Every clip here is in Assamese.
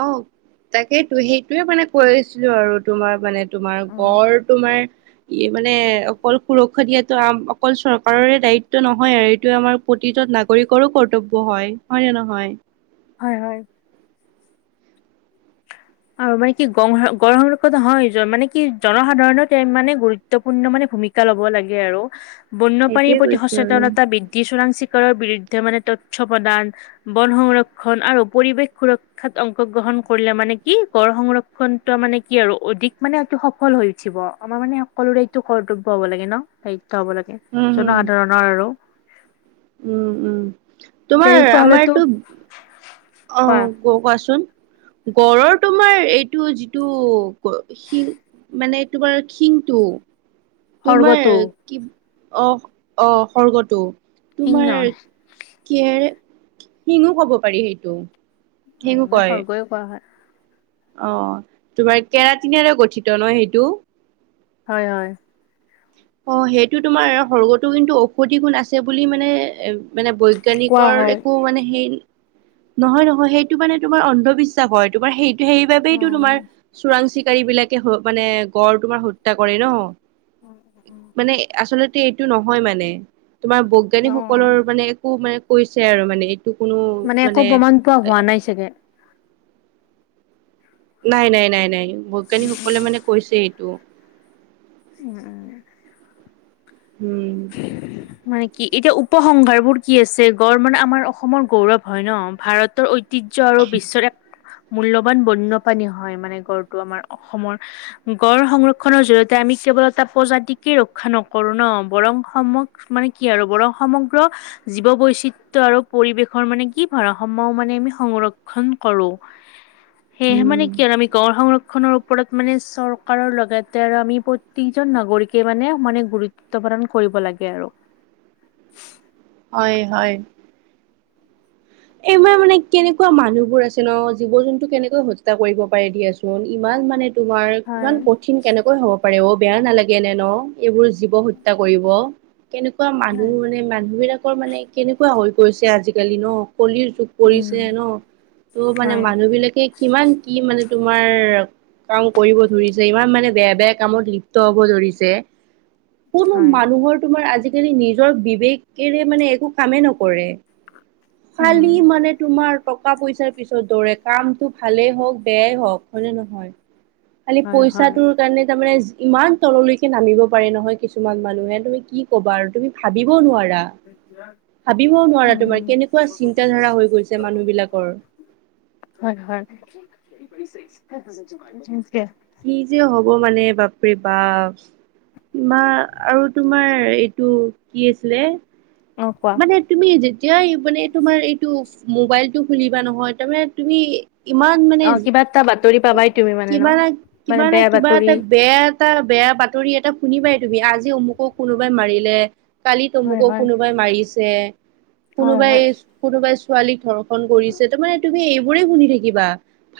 অ', তাকেইটো সেইটোৱে মানে কৈ আছিলো আৰু তোমাক। মানে তোমাৰ অ', গড় তোমাৰ ই মানে অকল সুৰক্ষা দিয়াতো আম অকল চৰকাৰৰে দায়িত্ব নহয় আৰু এইটো আমাৰ প্ৰতিজন নাগৰিকৰো কৰ্তব্য হয় হয়নে নহয়। হয়, হয়। আৰু মানে কি গ-গড়ৰ ওপৰত হয় মানে কি জনসাধাৰণে মানে গুৰুত্ব গুৰুত্বপূৰ্ণ মানে ভূমিকা ল'ব লাগে আৰু বন্যপ্ৰাণীৰ সেইটোয়ে প্ৰতি কৈছো আৰু। সচেতনতা বৃদ্ধি চোৰাং চিকাৰৰ বিৰুদ্ধে মানে তথ্য প্ৰদান। বন সংৰক্ষন আৰু পৰিৱেশ সুৰক্ষাত অংশগ্ৰহণ কৰিলে মানে কি গড় সংৰক্ষণ ত মানে কি আৰু অধিক মানে এইটো সফল হৈ উঠিব আমাৰ মানে সকলো দায়িতটো কৰ্তব্য হব লাগে ন দায়িত্ব হব লাগে উম, হম, জনসাধাৰণৰ আৰু। উম, উম তোমাৰ তেনেকুৱা হলেতো আমাৰটো কোৱা অ', ক-কোৱাচোন। গড়ৰ তোমাৰ এইটো যিটো শিং মানে তোমাৰ শিংটো তোমাৰ সৰ্গটো কি অ', অ', খৰ্গটো সিংহ তোমাৰ- কিহৰে, শিঙো কব পাৰি সেইটো। শিঙো উম্, কয় খৰ্গ কোৱা হয়। অ', তোমাৰ কেৰাটিনেৰে গঠিত ন সেইটো। হয় হয়। অ', সেইটো তোমাৰ খৰ্গতো কিন্তু ঔষধি গুণ আছে বুলি মানে মানে কোৱা বৈজ্ঞানিকৰ হয়। একো মানে সেই নহয় নহয়, সেইটো মানে তোমাৰ অন্ধবিশ্বাস হয়, তোমাৰ সেই অ সেইবাবেইটো তোমাৰ চোৰাং চিকাৰী বিলাকে মানে গড় তোমাৰ হত্যা কৰে ন। মানে আচলতে এইটো নহয় মানে, তোমাৰ অ', বৈজ্ঞানিকসকলৰ মানে একো মানে কৈছে আৰু মানে এই- টো কোনো মানে, পাইছাগে। নাই নাই নাই নাই, বৈজ্ঞানিকসকলে মানে কৈছে এইটো, উম্, উম্, মানে কি, এতিয়া উপসংহাৰ বোৰ কি আছে, গড় মানে আমাৰ অসমৰ গৌৰৱ হয় ন। ভাৰতৰ ঐ ঐতিহ্য আৰু বিশ্বৰ এক মূল্যবান বন্যপ্ৰাণী হয়, মানে গড়টো আমাৰ অসমৰ। গড় সংৰক্ষনৰ জৰিয়তে আমি কেৱল এটা প্ৰজাতিকে ৰক্ষা নকৰো ন। বৰং সমগ্ৰ মানে কি আৰু বৰং সমগ্ৰ জীৱ বৈচিত্ৰ আৰু পৰিৱেশৰ মানে কি ভাৰসাম্য মানে আমি সংৰক্ষন কৰো। সেয়েহে উম মানে কি আৰু আমি গড় সংৰক্ষণ - খনৰ ওপৰত মানে চৰকাৰৰ লগতে আৰু আমি প্ৰত্যেকজন নাগৰিকে মানে সমানে গুৰুত্ব- গুৰুত্ব প্ৰদান কৰিব লাগে আৰু। হয় হয়। এইবাৰ মানে কেনেকুৱা মানুহবোৰ আছে ন, জীৱ জন্তু কেনেকৈ হত্যা কৰিব পাৰে দিয়াচোন, ইমান মানে- তোমাৰ হয় কিমান কঠিন কেনেকৈ হ'ব পাৰে অ', বেয়া নালাগে নে ন এইবোৰ জীৱ হত্যা কৰিব। কেনেকুৱা মানুহ, হয়। মানে মানুহ বিলাকৰ মানে কেনেকুৱা হৈ গৈছে, আজিকালি ন কলিৰ যুগ, উম পৰিছে ন, ত' মানে হয় মানুহ বিলাকে কিমান কি মানে তোমাৰ- কাম কৰিব ধৰিছে, ইমান মানে বেয়া বেয়া কামত লিপ্ত হব ধৰিছে। কোনো হয় মানুহৰ তোমাৰ আজিকালি নিজৰ বিবেকেৰে মানে একো কামেই নকৰে। উম খালী মানে তোমাৰ। টকা পইচাৰ পিছত দৌৰে কামটো ভালেই হওঁক, বেয়াই হওঁক, হয়নে নহয়। খালি হয় হয় পইচাটো। কাৰণে তাৰমানে ইমান তললৈকে নামিব পাৰে নহয় কিছুমান মানুহে তুমি কি কবা আৰু তুমি- ভাবিব নোৱাৰা। ভাবিবও নোৱাৰা, তোমাৰ উম কেনেকুৱা চিন্তা ধাৰা হৈ গৈছে মানুহ বিলাকৰ। হয় হয়। কি যে হ'ব মানে বাপৰে বা। মা আৰু তোমাৰ এইটো কি আছিলে, অ', কোৱা এই তুমি যেতিয়াই মানে তোমাৰ এইটো মোবাইলটো খুলিবা নহয়, তাৰমানে তুমি ইমান মানে, অ কিবা এটা বাতৰি পাবাই তুমি মানে ন? কিবা নহয় মানে কিবা না বেয়া কিবা বাতৰি এটা বেয়া এটা বেয়া বাতৰি এটা শুনিবাই তুমি, আজি অমুকক কোনোবাই মাৰিলে, কালি হয় তমুকক হয় কোনো কোনোবাই মাৰিছে, হয় কোনোবাই হয় কোনোবাই ছোৱালীক ধৰ্ষণ কৰিছে, তাৰ মানে তুমি শুনি থাকিবা,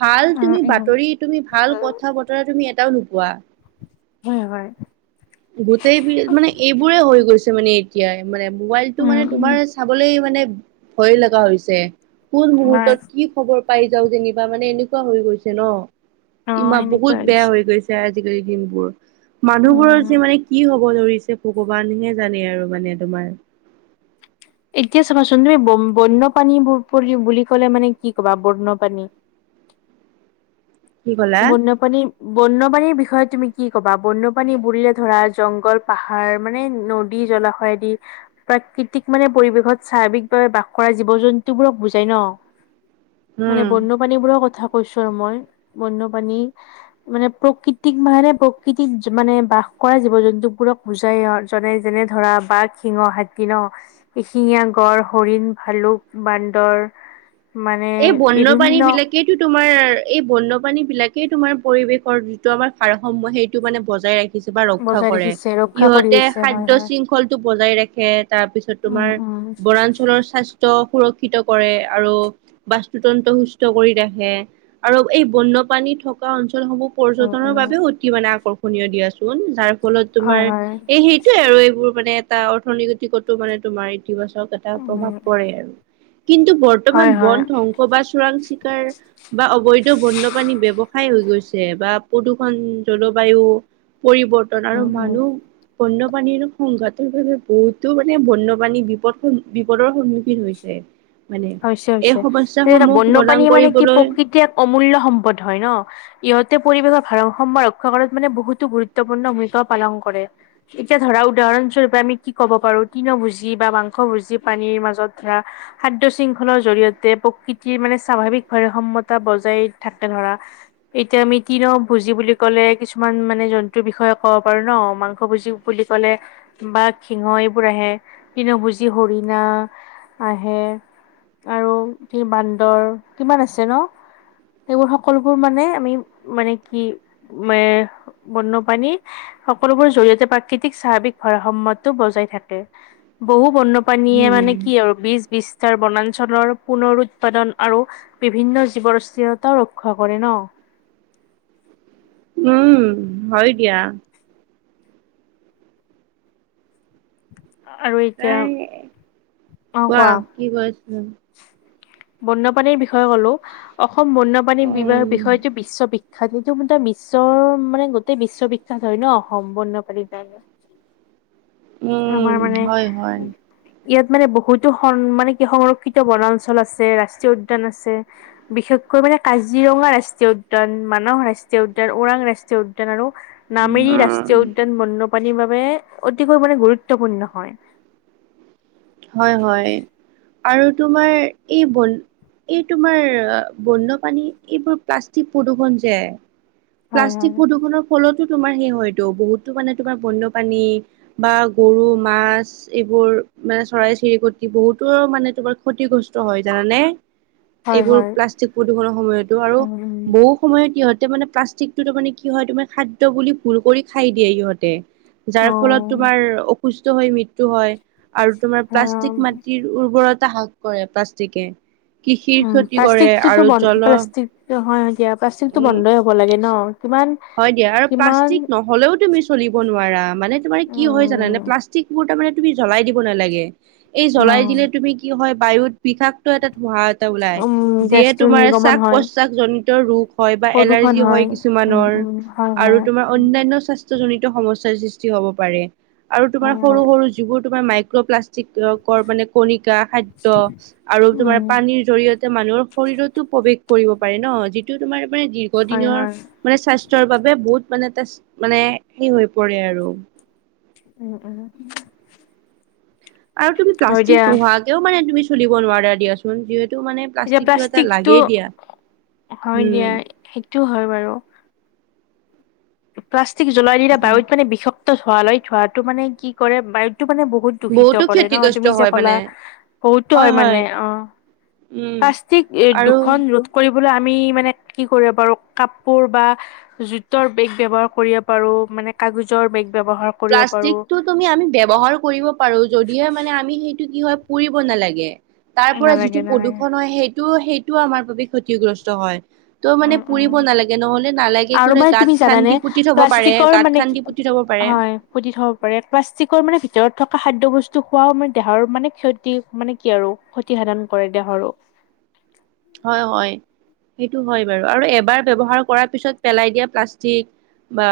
ভাল উম তুমি উম বাতৰি তুমি ভাল কথা তুমি এটাও নোপোৱা। হয় হয় গোটেই বি মানে এই এইবোৰে হৈ গৈছে মানে এতিয়া মানে মোবাইলটো উম মানে উম তোমাৰ চাবলে মানে ভয় লগা হৈছে, কোন হয় মুহূৰ্তত কি খবৰ পাই যাওঁ যেনিবা মানে এনেকুৱা হৈ গৈছে ন, অ ইমা সেনেকুৱা বহুত বেয়া হৈছে হৈ গৈছে [unintelligible] আজিকালি দিনবোৰ। মানুহবোৰৰ উম যে মানে কি হ'ব ধৰিছে ভগৱানহে জানে আৰু মানে তোমাৰ। এতিয়া চাবাচোন তুমি ব বন্যপ্ৰাণীৰ বুলি ক'লে মানে কি ক'বা বন্যপ্ৰাণী। কি ক'লা? বন্যপ্ৰাণী বন্যপ্ৰাণীৰ বিষয়ে তুমি কি ক'বা বন্যপ্ৰাণী বুলিলে ধৰা জংঘল, পাহাৰ মানে নদী জলাশ হয় দি প্ৰাকৃতিক মানে পৰিৱেশত স্বাৱিকভাৱে বাস কৰা জীৱ জন্তুবোৰক বুজাই ন। মানে উম। বন্যপ্ৰাণীবোৰৰ কথা কৈছো আৰু মই, বন্যপ্ৰাণী। মানে প্ৰকৃতিক মাহেৰে প্ৰকৃতিত মানে বাস কৰা জীৱ জন্তুবোৰক বুজাই জনে যেনে ধৰা বাঘ শিঙ হাতী ন। এশিঙীয়া গড়, হৰিণ, ভালুক, বান্দৰ। মানে বিভিন্ন সেইটো তোমাৰ এই বন্যপ্ৰাণীবিলাকেই তোমাৰ পৰিৱেশৰ যিটো আমাৰ ভাৰসাম্য সেইটো মানে বজাই [unintelligible] ৰক্ষা বজাই কৰে, ৰাখিছে ৰক্ষা কৰি ইহঁতে আহিছে হয় খাদ্য হয় শৃংখল [unintelligible] বজাই ৰাখে তাৰপিছত উম তোমাৰ উম বনাঞ্চলৰ স্বাস্থ্য সুৰক্ষ [unintelligible] কৰে আৰু বাস্তুতন্ত্ৰ সুস্থ কৰি ৰাখে, আৰু এই বন্যপ্ৰানী থকা অঞ্চলসমূহ উম পৰ্যটনৰ উম বাবে অতি মানে আকৰ্ষণীয় দিয়াচোন যাৰ ফলত হয় তোমাৰ হয় এই সেই সেইয়ে আৰু এইবোৰ মানে এটা অৰ্থনৈতিকতো মানে তোমাৰ ইতিবাচক এটা উম প্ৰভাৱ পৰে আৰু, কিন্তু হয় বৰ্তমান হয় বন ধ্বংস বা চোৰাং চিকাৰ বা অবৈধ বন্যপ্ৰাণী ব্যৱসায় হৈ গৈছে বা প্ৰদূষণ, জলবায়ু পৰিৱৰ্তন আৰু উম উম মানুহ বন্যপ্ৰাণীৰ সংঘাতৰ বাবে বহুতো মানে বন্যপ্ৰাণী বিপদ বিপদৰ সন্মুখীন হৈছে। মানে, এই সবা সেই এটা বন্যপ্ৰাণী মানে কি প্ৰকৃতি এক অমূল্য সম্পদ হয় ন। ইহঁতে পৰিৱেশৰ ভাৰসাম্য ৰক্ষা কৰাত মানে বহুতো গুৰুত্বপূৰ্ণ ভূমিকাও পালন কৰে। এতিয়া ধৰা উদাহৰণস্বৰূপে পৰা আমি কি ক'ব পাৰো তিন ভুজি বা মাংস ভুজি পানীৰ মাজত ধৰা [unintelligible] [unintelligible] শৃংখলৰ জৰিয়তে প্ৰকৃতিৰ মানে স্বাভাৱিকভাৱে সম্যতা বজাই থাকে ধৰা এতিয়া আমি তৃণ ভুজি বুলি ক'লে কিছুমান মানে জন্তুৰ বিষয়ে ক'ব পাৰো ন মাংস ভোজি বুলি ক'লে বাঘ, সিংহ এইবোৰ আহে কিন্তু তৃণ ভুজি হৰিণা আহে। আৰু কি বান্দৰ কিমান আছে ন। সেইবোৰ সকলোবোৰ মানে আমি, মানে কি, এ বন্যপ্ৰাণী সকলোবোৰ জৰিয়তেই প্ৰাকৃতিক স্বাভাৱিক ভাৰসম্যতো বজাই থাকে। বহু বন্যপ্ৰাণীয়ে মানে কি উম আৰু বিশ বিশ [unintelligible] বনাঞ্চলৰ পুনৰ উৎপাদন আৰু বিভিন্ন জীৱৰ্থিৰতাও ৰক্ষা কৰে ন। উম, হয় দিয়া। আৰু এ, এতিয়া কোৱা কি [unintelligible] বন্যপ্ৰাণীৰ বিষয়ে ক'লো, অসম বন্যপ্ৰাণী বিৰ উম বিষয়টো বিশ্ব বি [unintelligible] বিশ্বৰ মানে গোটেই বিশ্ববিখ্যাত হয় ন অসম বন্যপ্ৰাণীৰ কাৰণে উম, আমাৰ মানে হয় হয়। ইয়াত মানে বহুতো মানে কি সংৰক্ষিত বনাঞ্চল আছে ৰাষ্ট্ৰীয় উদ্যান আছে। বিশেষকৈ মানে কাজিৰঙা ৰাষ্ট্ৰীয় উদ্যান মানস ৰাষ্ট্ৰীয় উদ্যান ওৰাং ৰাষ্ট্ৰীয় উদ্যান আৰু। নামেৰি উম ৰাষ্ট্ৰীয় উদ্যান বন্যপ্ৰাণীৰ বাবে অতিকৈ মানে গুৰুত্বপূৰ্ণ হয়। হয় হয় আৰু তোমাৰ এই বন। এই তোমাৰ বন্যপাানী এইবোৰ প্লাষ্টিক প্ৰদূৰষণ যে। হয় প্লাষ্টিক হয় প্ৰদূষণৰ ফলতো তোমাৰ সেই হয়তো, বহুতো মানে তোমাৰ বন্যপাণী বা গৰু মাছ। এইবোৰ মানে চৰাই চিৰিকটি বহুতো মানে তোমাৰ ক্ষতিগ্ৰস্ত হয় জানানে? হয় এইবোৰ হয় প্লাষ্টিক প্ৰদূষনৰ সময়তো আৰু উম বহু সময়ত ইহতে মানে প্লাষ্টিক তাৰমানে কি হয় তমাৰ খাদ্য বুলি ভুল কৰি খাই দিয়ে সিহঁতে। যাৰ ফলত উম তোমাৰ অসুস্থ হৈ মৃত্যয়ু হয় আৰু তোমাৰ প্লাষ্টিক অ মাটিৰ উৰ্বৰতা হ্ৰাস কৰে প্লাষ্টিকে। কৃষিৰ উম, ক্ষতি কৰে প্লাষ্টিকটোতো আৰু বন জল প্লাষ্টিক হয় দিয়া। প্লাষ্টিকতো উম বন্ধই হ'ব লাগে ন' কিমান হয় দিয়া। আৰু কিমান প্লাষ্টিক নহ'লেও তুমি চলিব নোৱাৰা মানে তোমাৰ কি হয় জানানে উম, প্লাষ্টিকবোৰ তাৰমানে তুমি জ্বলাই দিব নালাগে। এই জ্বলাই অ', দিলে তুমি কি হয় বায়ুত বিষাক এটা ধোঁহা এটা ওলাই উম, যিয়ে গেছটো তোমাৰ নিৰ্গমন শাক হয় পশ্বাস জনিত ৰোগ হয় বা প্ৰদূষণ এলাৰ্জি হয় কি কিছু উম, মানুহৰ উম, হয়, আৰু হয়, তু তোমাৰ উম, অন্যান্য স্বাস্থ্যজনিত সমস্যাৰ সৃষ্টি হ'ব পাৰে আৰু তোমাৰ হয়, সৰু হয়, সৰু যিবোৰ মাইক্ৰপ্লাষ্টিকৰ মানে কণিকা, খাদ্য আৰু তমাৰ উম, পানী জৰিয়তে মানুহৰ শৰীৰতো প্ৰৱেশ কৰিব পাৰে ন' যিটো তোমাৰ মানে হয়, দীৰ্ঘদিনৰ হয়, মানে স্বাস্থ্যৰ বাবে বহুত মানে মানে হে হৈ পৰে আৰু। উম, উম। আৰু তুমি হয় দিয়া প্লাষ্টিক নোহোৱাকেও মানে তুমি চলিব নোৱাৰা দিয়াচোন, যিহেতু মানে এতিয়া এটা প্লাষ্টিকটো লাগেই দিয়া। হয় উম, দিয়া, সেইটোও হয় বাৰু। প্লাষ্টিক জ্বলাই দিলে বায়ুত মানে বিষাক্ত ধুৱা লৈ ধোৱাটো মানে কি কৰে, বায়ুটো মানে বহুত দূষিত বহুতো কৰে ন'। ক্ষতিগ্ৰস্ত তুমি যে হয় মানে ক'লা বহুতো হয় মানে অ'। উম। প্লচিক এ, আৰু দুখন ৰূপ কৰিবলৈ আমি মানে কি কৰিব পাৰো, কাপোৰ বা জোতৰ বেগ ব্যৱহাৰ কৰিব পাৰোঁ, মানে কাগজৰ বেগ ব্যৱহাৰ কৰিব পাৰো প্লাষ্টিকটো তুমি আমি ব্যৱহাৰ কৰিব পাৰোঁ যদিহে মানে আমি সেইটো কি হয় পুৰিব নালাগে। তাৰপৰা নালাগে যিটো নালাগে প্ৰদূৰণ হয় সেইটো সেইটোও আমাৰ বাবে ক্ষতিগ্ৰস্ত হয়। তো উম মানে উম পুৰিব নালাগে, নহ'লে নালাগে আৰু কোনে মানে তুমি গাঁত জানানে খান্দি পুতি থ'ব পাৰে, প্লাষ্টিকৰ গাঁত মানে কি খান্দি পুতি থ'ব পাৰে। হয় পুতি থ'ব পাৰে। প্লাষ্টিকৰ মানে ভিতৰত থকা খাদ্য বস্তু খোৱাও মানে দেহৰ মানে ক্ষতি মানে কি আৰু ক্ষতিসাধন কৰে দেহৰো। হয় হয়, সেইটো হয় বাৰু। আৰু এবাৰ ব্যৱহাৰ কৰাৰ পিছত পেলাই দিয়া প্লাষ্টিক বা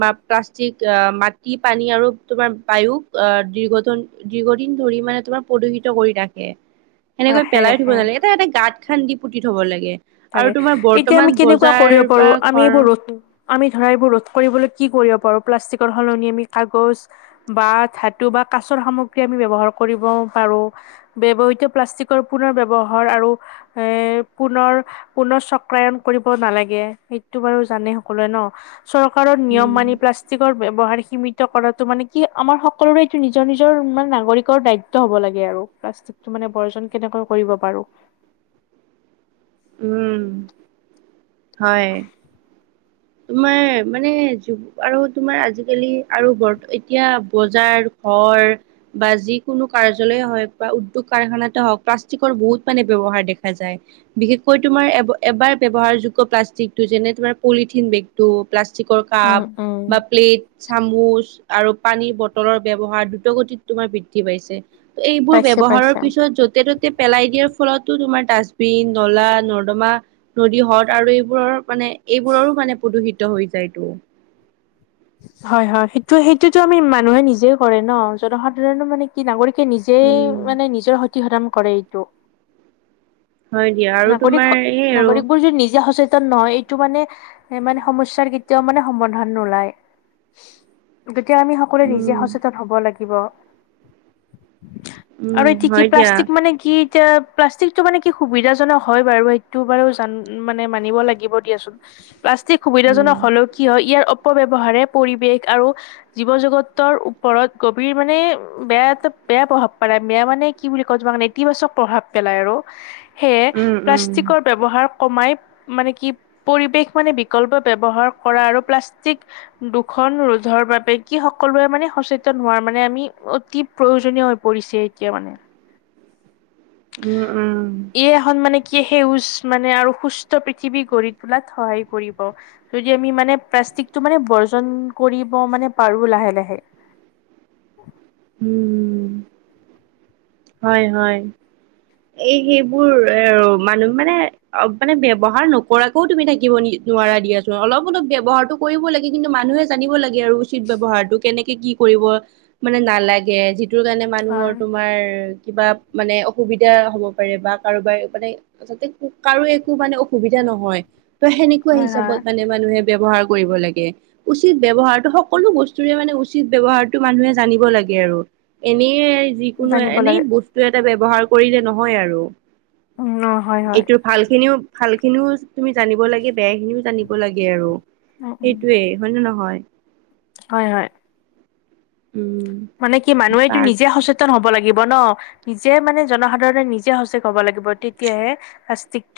বা প্লাষ্টিক, মাটি, পানী আৰু তোমাৰ বায়ু অ' দীৰ্ঘ দীৰ্ঘদিন ধৰি মানে তোমাৰ প্ৰদূষিত কৰি ৰাখে। [unintelligible] সেনেকৈ পেলাই থ'ব ৰাখে নালাগে। এটা এটা গাঁত খান্দি পুতি থ'ব লাগে। আৰু তাকে তোমাৰ এতিয়া বৰ্তমান আমি কেনেকুৱা বজাৰ কৰিব বা পাৰোঁ, আমি ঘৰ এইবোত আমি ধৰা এইবোৰ ৰোধ কৰিবলৈ কি কৰিব পাৰোঁ, প্লাষ্টিকৰ সলনি আমি কাগজ বা ধাতু বা কাছৰ সামগ্ৰী আমি ব্যৱহাৰ কৰিব পাৰোঁ। ব্যৱহৃত প্লাষ্টিকৰ পুনৰ ব্যৱহাৰ আৰু এ, পুনৰ পুনৰ চক্ৰায়ন কৰিব নালাগে, সেইটো বাৰু জানে সকলোৱে ন'? চৰকাৰৰ নিয়ম উম মানি প্লা পাষ্টিকৰ ব্যৱহাৰ সীমিত কৰাটো মানে কি আমাৰ সকলোৰে এইটো নিজৰ নিজৰ মানে নাগৰিকৰ দায়ি হ'ব লাগে আৰু, প্লাষ্টিকটো মানে বৰ্জন কেনেকৈ কৰিব পাৰোঁ। উম, হয়। তোমাৰ মানে আৰু তোমাৰ আজিকালি আৰু বৰ এতিয়া বজাৰ হয়। বা যিকোনো কাৰ্যালয়ে হওক বা উদ্যোগ কাৰখানাতে হওঁক প্লাষ্টিকৰ বহুত মানে ব্যৱহাৰ দেখা যায়। বিশেষকৈ তোমাৰ এবাৰ ব্যৱহাৰযোগ্য প্লাষ্টিকটো যেনে তোমাৰ পলি বেগটো, প্লাষ্টিকৰ উম কাপ, উম বা প্লেট চামুচ আৰু, পানীৰ বটলৰ ব্যৱহাৰ দ্ৰুতগতিত তোমাৰ বৃদ্ধি পাইছে। এইবোৰ পাইছে ব্যৱহাৰৰ পাইছে পিছত, য'তে ত'তে পেলাই দিয়াৰ ফলতো, তোমাৰ ডাষ্টবিন নলা নৰ্দমা নদী, হ্ৰদ আৰু এইবোৰৰ মানে এইবোৰৰো মানে প্ৰদূষিত হৈ যায়তটো হয়, হয়, সেইটো সেইটোতো আমি মানুহে নিজে কৰে ন জনসাধাৰণো মানে কি নাগৰিক নিজেই উম মানে নিজৰ সতি সতন কৰে এইটো। হয় দিয়া আৰু নাগৰিক তোমাৰ এই আৰু নাগৰিকবোৰ যদি নিজে সচেতন নহয়। সটো মানে, মানে সমস্যাৰ কেতিয়াও মানে সমাধান নোলায়। গতিয়া, আমি সকলোৱে নিজে উম সচেতন হ'ব লাগিব। আৰু, উম এতিয়া কি হয় দিয়া প্লাষ্টিক মানে কি এতিয়া প্লাষ্টিকটো মানে কি সুবিধা হয় বাৰু, সটো বাৰ মানে মানিব লাগিব দিয়াচোন প্লাষ্টিক উম সুবিধাজনক হ'লেও। কি হয়, ইয়াৰ অপব্যয়ৱহাৰে পৰিৱেশ আৰু জীৱ জগতৰ ওপৰত গভীৰ মানে, বেয়া এটা বেয়া প্ৰভাৱ পায় বেয়া মানে কি বুলি কয়, তোমাকে নেতিবাচক প্ৰভাৱ পেলাই আৰু, সেয়ে উম প্লাষ্টিকৰ উম ব্যৱহাৰ কমাই মানে, কি পৰিৱেশ মানে, বিকল্প ব্যৱহাৰ কৰা আৰু প্লাষ্টিক দুখন ৰোধৰ বাবে, কি সকলোৱে মানে, সচেতন হোৱাৰ মানে আমি অতি প্ৰয়োজনীয় হৈ পৰিছে, এতিয়া মানে উম, উম, ই, এখন মানে কি সেউজ মানে, আৰু সুস্থ পৃথিৱী গঢ়ি তোলাত সহায় কৰিব। যদি আমি মানে, প্লাষ্টিকটো মানে বৰ্জন কৰিব মানে পাৰো লাহে লাহে উম, হয়, হয়, এই সেইবোৰ এ, মানুহ মানে, অ মানে ব্যৱহাৰ নকৰাক আকৌ, তুমি থাকিব নি নোৱাৰা দিয়াচোন, অলপ অলপ ব্যৱহাৰটো কৰিব লাগে কিন্তু মানুহে জানিব লাগে আৰু উচিত ব্যৱহাৰটো। কেনেকে কি কৰিব মানে নালাগে, যিটোৰ কাৰণে মানুহৰ হয় তোমাৰ কিবা মানে অসুবিধা হব পাৰে, বা কাৰোবাৰ মানে যাতে কাৰো একো মানে সুবিধা নহয়, ত সেনেকুৱা হয় হিচাপত হয় মানে মানুহে ব্যৱহাৰ কৰিব লাগে। উচিত ব্যৱহাৰটো, সকলো বস্তুৰে মানে, উচিত ব্যৱহাৰটো মানুহে জানিব লাগে আৰু এনেই, যিকোনো জানিব এনেই লাগে বস্তু এটা ব্যৱহাৰ কৰিলে নহয় আৰু উ, হয়, হয়, ভালখিনিও, ভালখিনিও তুমি জানিব লাগে, বেয়াখিনিও জানিব লাগে আৰু উম উম সেইটোৱে, হয় নে নহয়, হয় হয় উম মানে কি, মানুহে এইটো বা নিজে সচেত ন হব লাগিব ন, নিজে মানে জনসাধাৰণে নিজে সচক হব লাগিব, তেতিয়াহে- [unintelligible]